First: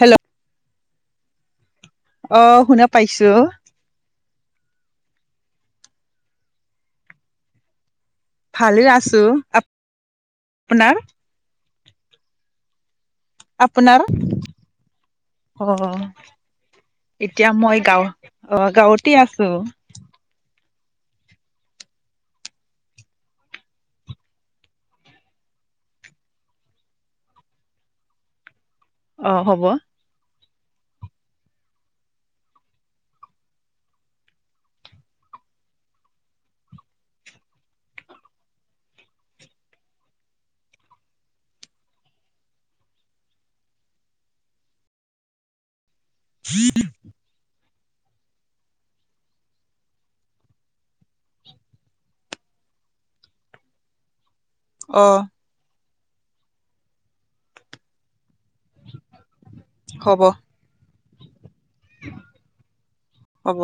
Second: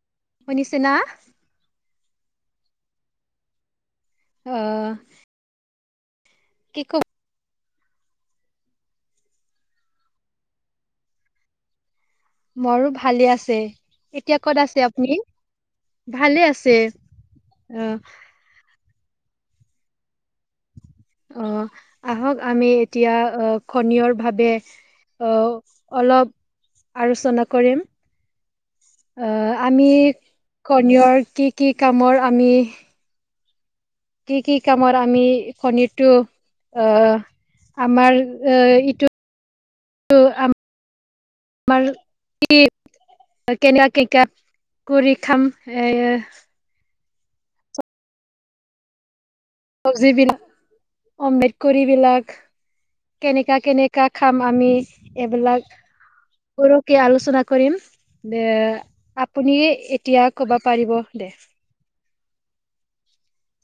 Hello শুনিছে না? অ', শুনা পাইছো। অ'। কি [unintelligible] ভাল আছো আ- আপোনাৰ? মৰো ভালেই আছো আপোনাৰ এতিয়া ক'ত আছে আপুনি? অ ভালে আছে এতিয়া মই অ' গাঁও অ', গাঁৱতে আছো। অ', আহক আমি এতিয়া উহ, খনিয়ৰ ভাৱে অ', অলপ আলোচনা কৰিম। অ উহ, হ'ব আমি খনিয়ৰ কি, কি কামৰ আমি কি, কি কামৰ আমি খনিৰটো উহ আমাৰ উহ, ইটো আ মাৰ [unintelligible] কেনেকুৱা কেনেকা কৰি খাম এ [unintelligible] চবজী বিলাক অম্বেদ কৰি বিলাক কেনেকা কেনেকা শিকা খাম আমি অ এইবিলাক পৰকে আলোচনা কৰিম যে আপুনি হ'ব এতিয়া ক'বাত পাৰিব দে হ'ব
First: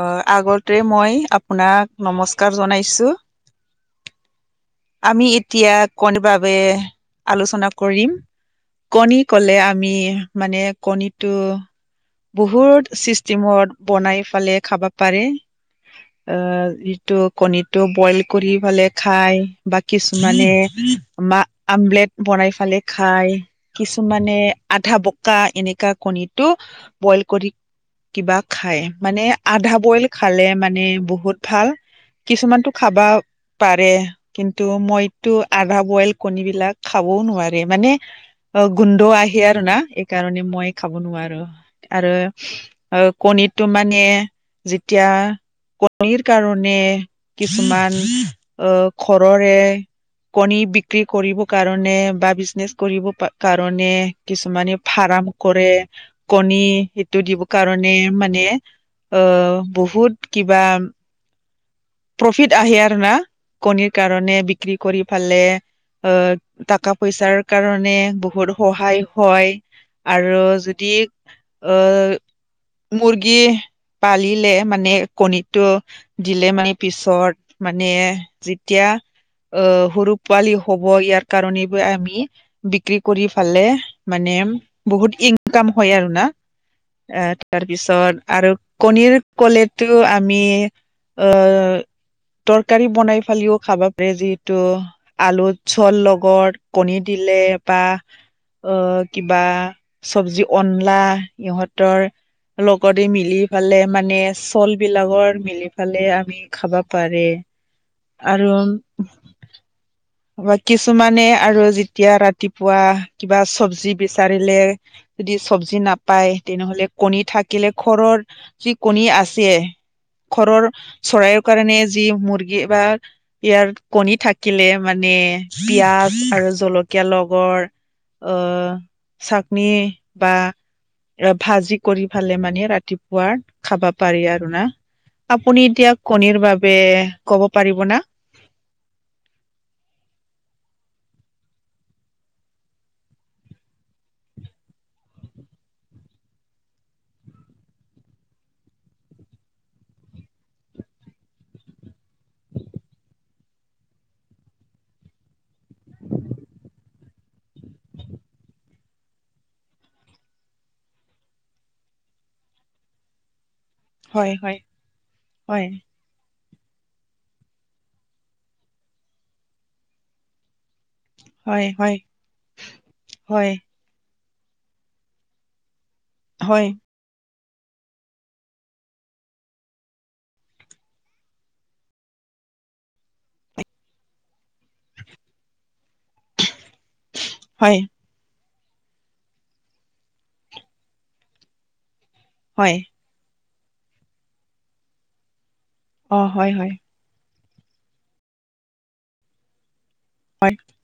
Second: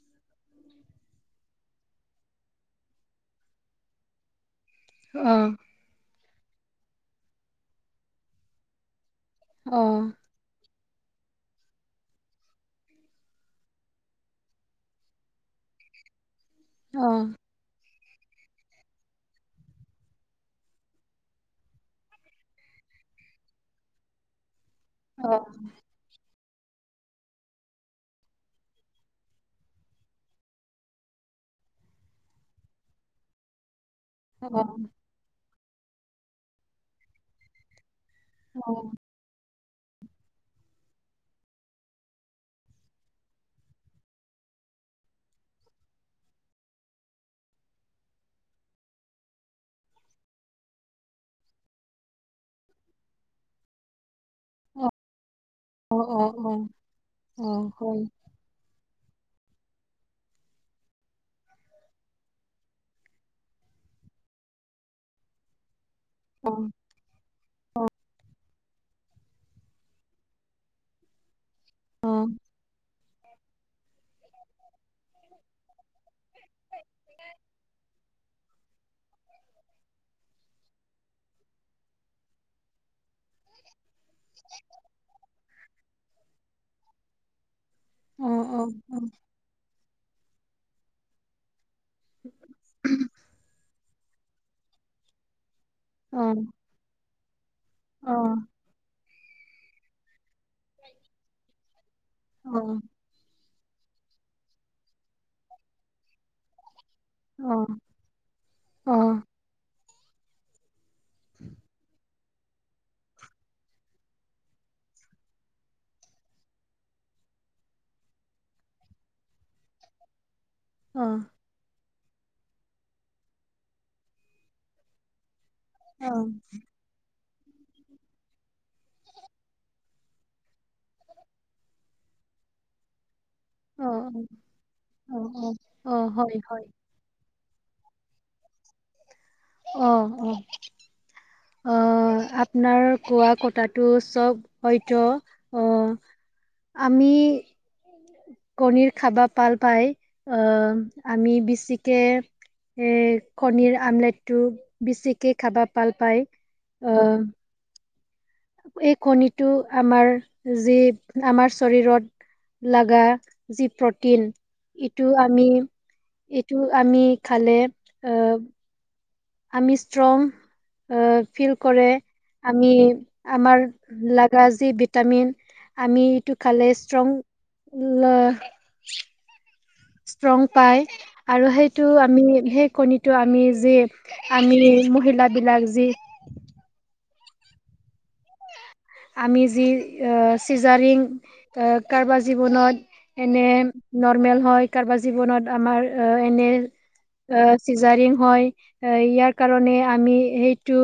অ আগতে মই আপোনাক নমস্কাৰ জনাইছোঁ। আমি অ এতিয়া কোন বাবে আলোচনা কৰিম কণী কলে অ আমি মানে কণীটো বহুত চিষ্টেমত বনাই ফালে খাব পাৰে। অ অ যটো কণীটো বইল কৰি ফালে খাই বা কিছুমানে বা আমলেট বনাই পালে খাই কিছুমানে আধা অ বকা এনেকা কণীটো বইল কৰি কিবা খাই মানে আধা বইল খালে মানে বহুত ভাল কিছুমানতটো খাবা পাৰে অ কিন্তু মইতো আধা বইল কণী বিলাক খাবও নোৱাৰে মানে অ গোন্ধ আহে আৰু না এইকাৰণে মই খাব নোৱাৰো আৰু অ, কণীটো মানে যেতিয়া কণীৰ কাৰণে কিছুমান অ, ঘৰৰে কণী বিক্ৰী কৰিব কাৰণে বা বিজনেচ কৰিব কাৰণে কিছুমানে ফাৰ্ম কৰে অ অ অ কণী সেইটো দিব অ কাৰণে হয় মানে অ, বহুত কিবা প্ৰফিট আহে আৰু না কণীৰ কাৰণে বিক্ৰী কৰি ফালে অ', টকা পইচাৰ কাৰণে বহুত সহায় হয় আৰু যদি অ মুৰ্গী পালিলে মানে কণীটো দিলে মানে পিছত মানে যেতিয়া অ' সৰু পোৱালি হ'ব, ইয়াৰ কাৰণেবো আমি বিক্ৰী কৰি ফালে মানে বহুত ইনকাম হয় আৰু না। অ' ইয়াৰ পিছত অ আৰু অ অ কণীৰ ক'লেতো আমি অ' তৰকাৰী বনাই ফালিও খাব পাৰি, যিহেতু আলু চল অ অ লগত কণী দিলে বা অ অ অ অ' কিবা চব্জি অনলা ইহঁতৰ অ লগৰী মিলি ইফালে মানে চল বিলাকৰ মিলি ফালে আমি খাবা পাৰে অ আৰু বা কিছুমানে আৰু যেতিয়া ৰাতিপুৱা কিবা চব্জি বিচাৰিলে যদি চব্জি নাপায় তেনেহলে কণী থাকিলে ঘৰৰ যি কণী আছে ঘৰৰ চৰাইৰ কাৰণে যি মুৰ্গী বা ইয়াৰ কণী থাকিলে মানে পিয়াজ আৰু জলকীয়া লগৰ অ', চাটনি বা ভাজি কৰি ফালে মানে ৰাতিপুৱাৰ অ খাবা পাৰি আৰু না, অ আপুনি এতিয়া অ হয় কণীৰ হয় বাবে ক'ব পাৰিব না? অ', অ'। অ', আপোনাৰ কোৱা কটাটো চব হয়তো অ'আমি কণীৰ খাবা ভাল পাই অ', আমি বেছিকে এৰ কনীৰ আমলেটটো বেছিকে খাবা ভাল পায়, অ' এই কণীটো আমাৰ যি আমাৰ শৰীৰত লগা যি টিন হয় হয় ইটো আমি হয় ইটো আমি খালে অ' আমি ষ্ট্ৰং ফিল হয় কৰে হয় আমি হয় আমাৰ লগা যি ভিটামিন আমি এইটো খালে হয় ষ্ট্ৰং ষ্ট্ৰং পায় আৰু সেইটো আমি সেই কণীটো আমি যি আমি মহিলাবিলাক যি হয়। আমি যি অ', চিজাৰিং এ কাৰোবাৰ হয় জীৱনত এনে নৰ্মেল হয় কাৰোবাৰ জীৱনত আমাৰ অ এনে হয় হয় এ চিজাৰিং হয় এ ইয়াৰ কাৰণে আমি হয় সেইটো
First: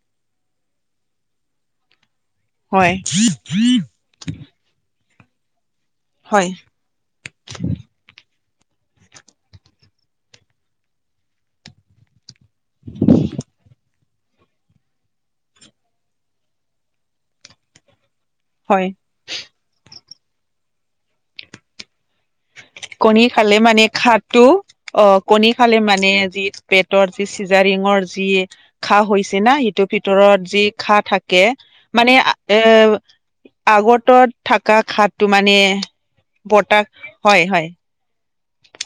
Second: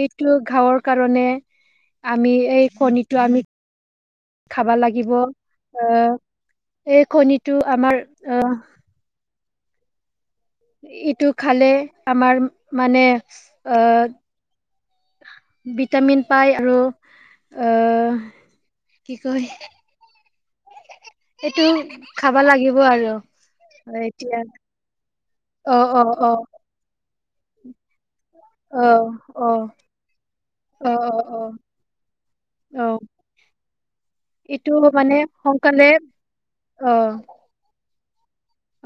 এইটো খাৱৰ কাৰণে আমি এই হয় কণীটো আমি খাবা লাগিব, অ' হয়। এই কনণীটো আমাৰ অ' ইটো খালে আমাৰ মানে অ' ভিটামিন পায় আৰু অ' হয়। কি কয়? সেইটো খাবা লাগিব। আৰু কণী খালে মানে এতিয়া ঘাটো অ' কণী খালে অ অ মানে, অ আজি পেটৰ যি চিজাৰিং যি অ ঘা হৈছে অ না সেইটোৰ ভিতৰত যি অ ঘা অ অ থাকে মানে এ অ আগৰটোত এইটো থাকা ঘাটো মানে, সোনকালে অ বতাত হয়, হয়।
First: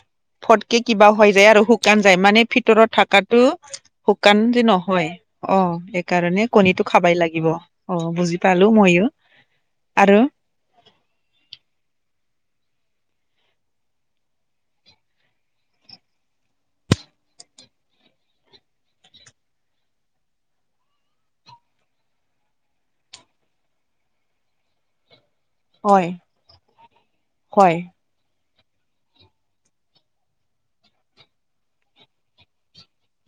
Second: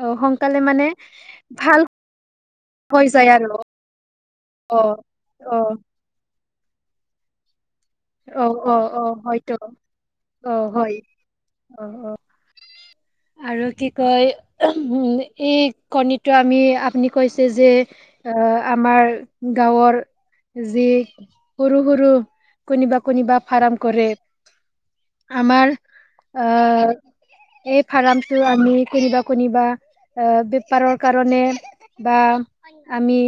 অ সোনকালে ফটকে মানে কিবা হৈ যায় আৰু ভাল শুকাই যায় মানে ভিতৰত হৈ যায় থাকাটো আৰু শুকান যে অ নহয় অ', সেইকাৰণে কণীটো খাবাই লাগিব। অ', বুজি পালো অ ময়ো অ হয়তো আৰু অ', হয়' অ, ' অ', আৰু কি কয় উম, এই কণীটো আমি আপুনি কৈছে যে অহ, আমাৰ গাঁৱৰ যি সৰু সৰু কোনিবা কোনিবা ফাৰাৰ্ম কৰে আমাৰ হয় অ', হয় সেই ফাৰাৰ্ম টো আমি কোনিবা কোনিবা অ', বেপাৰৰ কাৰণে বা আমি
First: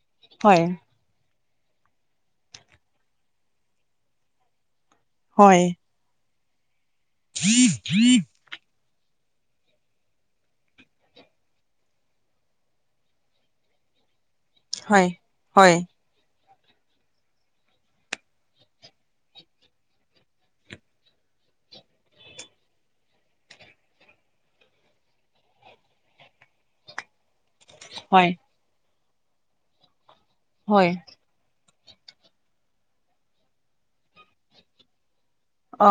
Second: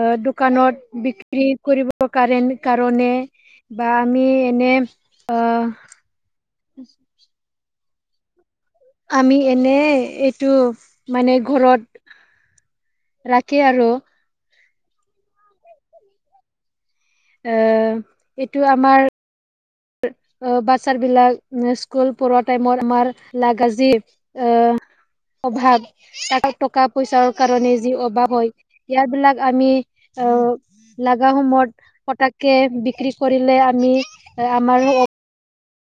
অ', হয় দোকানত বিক্ৰী কৰিব কাৰণ কাৰণে বা আমি এনে, হয় অহ [inaudible] আমি এনে এইটো মানে ঘৰত ৰাখি আৰু হয়, হয়। এ এইটো আমাৰ অহ, বাচ্ছাৰ বিলাক নে স্কুল পঢ়োৱা টাইমত আমাৰ লাগা যি, অহ অভাৱ আৰু টকাত পইচাৰ কাৰণে যি অভাৱ হয়, ইয়াৰ বিলাক আমি অ', হয় লা লাগা সময়ত পতককে বিক্ৰী কৰিলে আমি এ আমাৰো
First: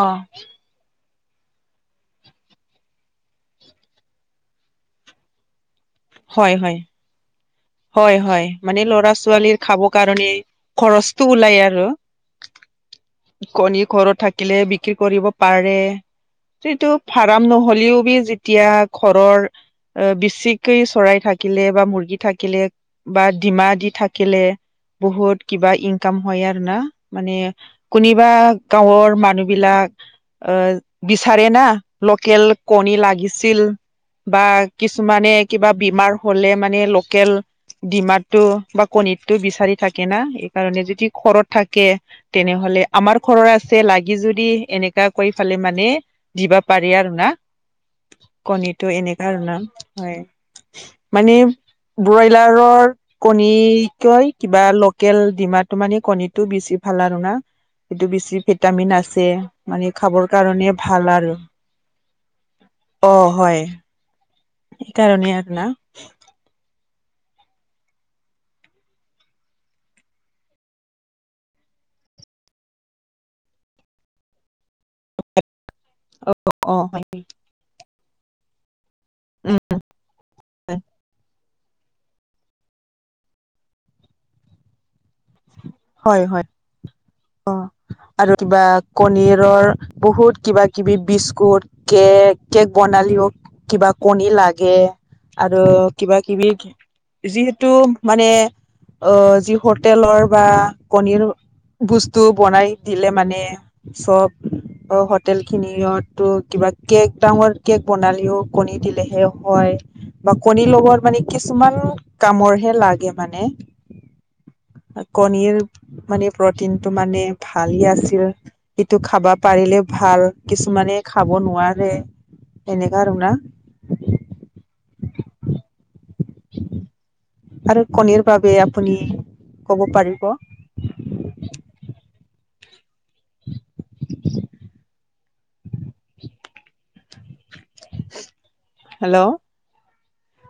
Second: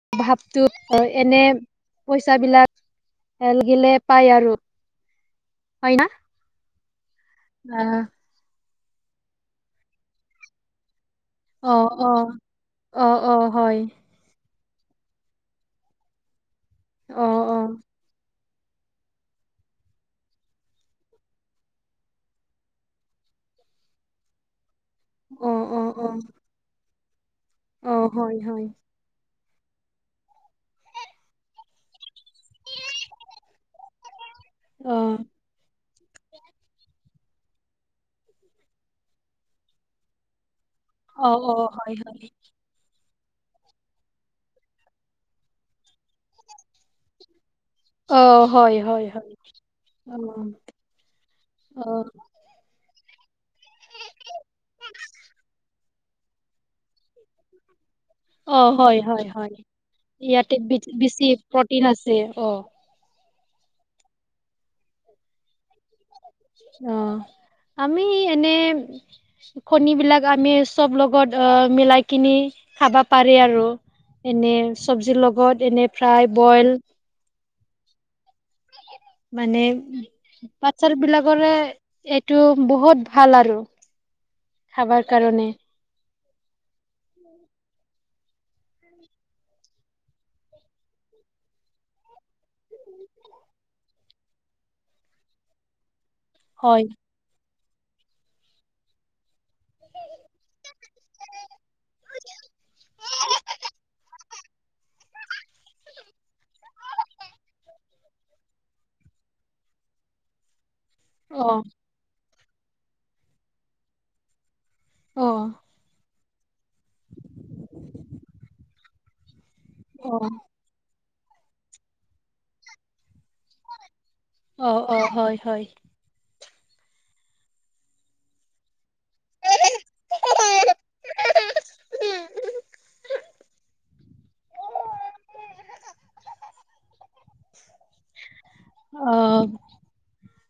অ ভাৱটো হয়। এনে পইচাবিলাক এ লাগিলে পায় আৰু। হয়, না? হয় হয়। হয় হয়। মানে ল'ৰা-ছোৱালীৰ খাব কাৰণে খৰচটো ওলাই অ আৰু। অ অ অ হয় কণী ঘৰত থাকি লে বিক্ৰী কৰিব পাৰে। যিটো অ ফাৰাম অ নহ'লেও বি যি তিয়া ঘৰৰ অ', বিছিকি চৰাই থাকিলে বা মুৰ্গী থাক কিলে বা ডিমা দি থাকিলে, বহুত অ কিবা অ অ ইনকাম হয় আৰু না? মানে অ কোনিবা হয় হয় গাঁৱৰ মানুহবিলাক অ', বিচাৰে না লোকেল কণী লাগিছিল বা অ কিছুমানে কিবা বিমাৰ হ'লে মানে ল লোকেল ডিমাটো বা কণীটো বিচাৰি থাকে না। এইকাৰণে যে যদি অ ঘৰত অ থাকে হয় হয় তেনেহ'লে আমাৰ ঘৰৰ আছে লাগে যদি এনেকা কৈ পেলাই মানে দিবা পাৰি আৰু না? অ হয় কণীটো হয় এনেকা হয় নাম, অ হয়, মানে অ ব্ৰইলাৰৰ কণী কৈ কিবা লোকেল ডিমাটো মানে কণীটো বেছি ভাল আৰু না? এইটো বিছ টোত অ ভিটামিন হয় আছে। হয় হয় লমানে খাবৰ ইয়াতে কাৰণে বেছি ভাল বেছি আৰু। প্ৰটিন আছে অ', হয়। সেইকাৰণেই আৰু না। অ', আমি এনে কণীবিলাক আমি চব লগত অ', মিলাই কিনি খাবা পাৰি আৰু। এনে চব্জিৰ লগত এনে ফ্ৰাই, বইল উম। উম মানে পাত-ছাল বিলাকৰে এইটো বহুত ভাল আৰু খাবাৰ কাৰণে। হয় হয়। অ'। আৰু কিবা কণী আৰুৰ বহুত কিবা-কিবি বিস্কুট কে কেক বনালেও কিবা কণী লাগে। আৰু কিবা-কিবি। হয় যিতু মানে অ', যি হোটেলৰ বা কণী আৰু বস্তু বনাই দিলে মানে চব [inaudible] অ', হোটেলখিনিৰতো কিবা কেক ডাঙৰ কেক বনালেও কণী দিলেহে হয়। বা কণী লগৰ মানে অ কিছুমান কামৰ হে লাগে মানে। অ কণীৰ মানে প্ৰটিনটো মানে ভালে আছিল। সিটো খাবা পাৰিলে অ ভাল। কিছু মানে খাব নোৱাৰে সেনেকা আৰু না। অ', অ', হয় হয়। আৰু কণীৰ বাবে আপুনি ক'ব পাৰিব। [unintelligible] অ হেল্ল,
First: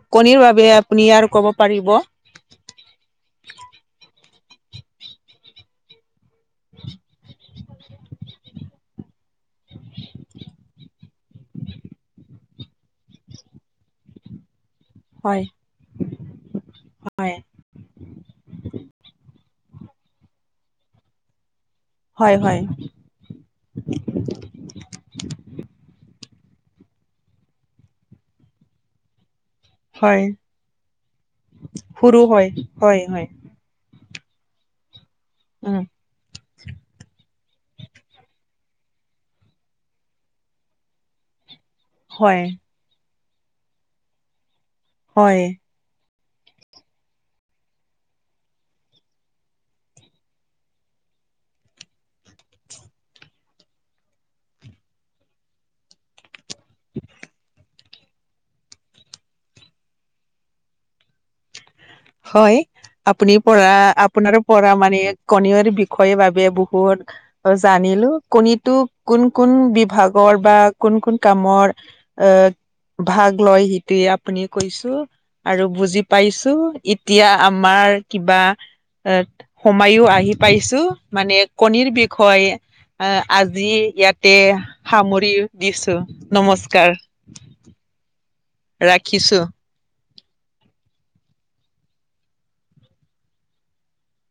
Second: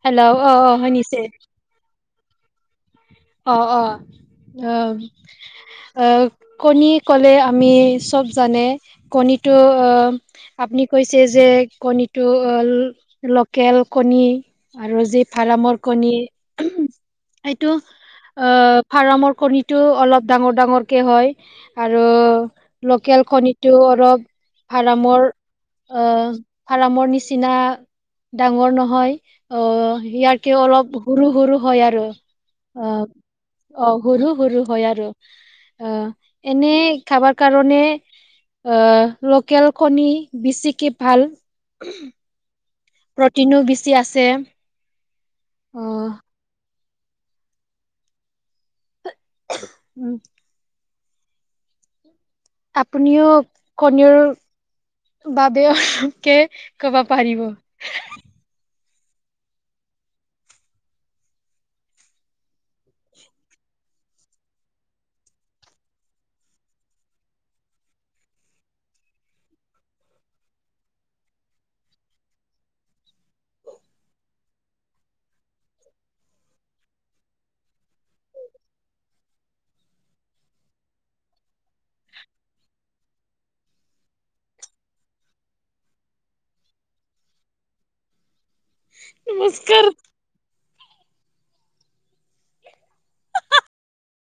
হেল্ল' কণীৰ অ বাবে অ আপুনি শুনিছে আৰু ক'ব পাৰিব। অ, অ, অ, কণী ক'লে আমি চ'ব জানে কণীটো আপুনি কৈছে যে, কণীটো লোকেল কণী আৰু যি হয় ফাৰামৰ কণী, হয় এইটো আহ ফাৰ্মৰ কণীটো অলপ ডাঙৰ-ডাঙৰকে হয়, আৰু হয় হয় লোকেল লোকেল কণীটো অলপ, ফৰামৰ অ, ফাৰ্মৰ নিচিনা ডাঙৰ নহয়। অ, হয় সেয়াটকে অলপ সৰু, সৰু হয় আৰু। সৰু হয় অ হয়, হয়। অ, সৰু, সৰু হয় আৰু উম অ, এনে খাবৰ কাৰণে। আহ, লোকেলখনি বেছিকে ভাল। হয়। প্ৰটিনো বেছি আছে। হয়। অ, [inaudible] আপুনিও কণীৰৰ, বাবে কে ক'ব পাৰিব। হয়। আপুনি পৰা, আপোনাৰ পৰা মানে কণীৰ বিষয়ৰ বাবে বহুত অ, জানিলো কণীতো কোন, কোন বিভাগৰ বা কোন, কোন কামৰ অ, ভাগ লয় সেইটোৱে আপুনি কৈছো আৰু বুজি পাইছো। এতিয়া আমাৰ কিবা এ, সময়ো আহি পাইছো মানে কণীৰ বিষয়ে আহ, আজি ইয়াতে সামৰি দিছো, নমস্কাৰ। ৰাখিছোঁ। নমস্কাৰ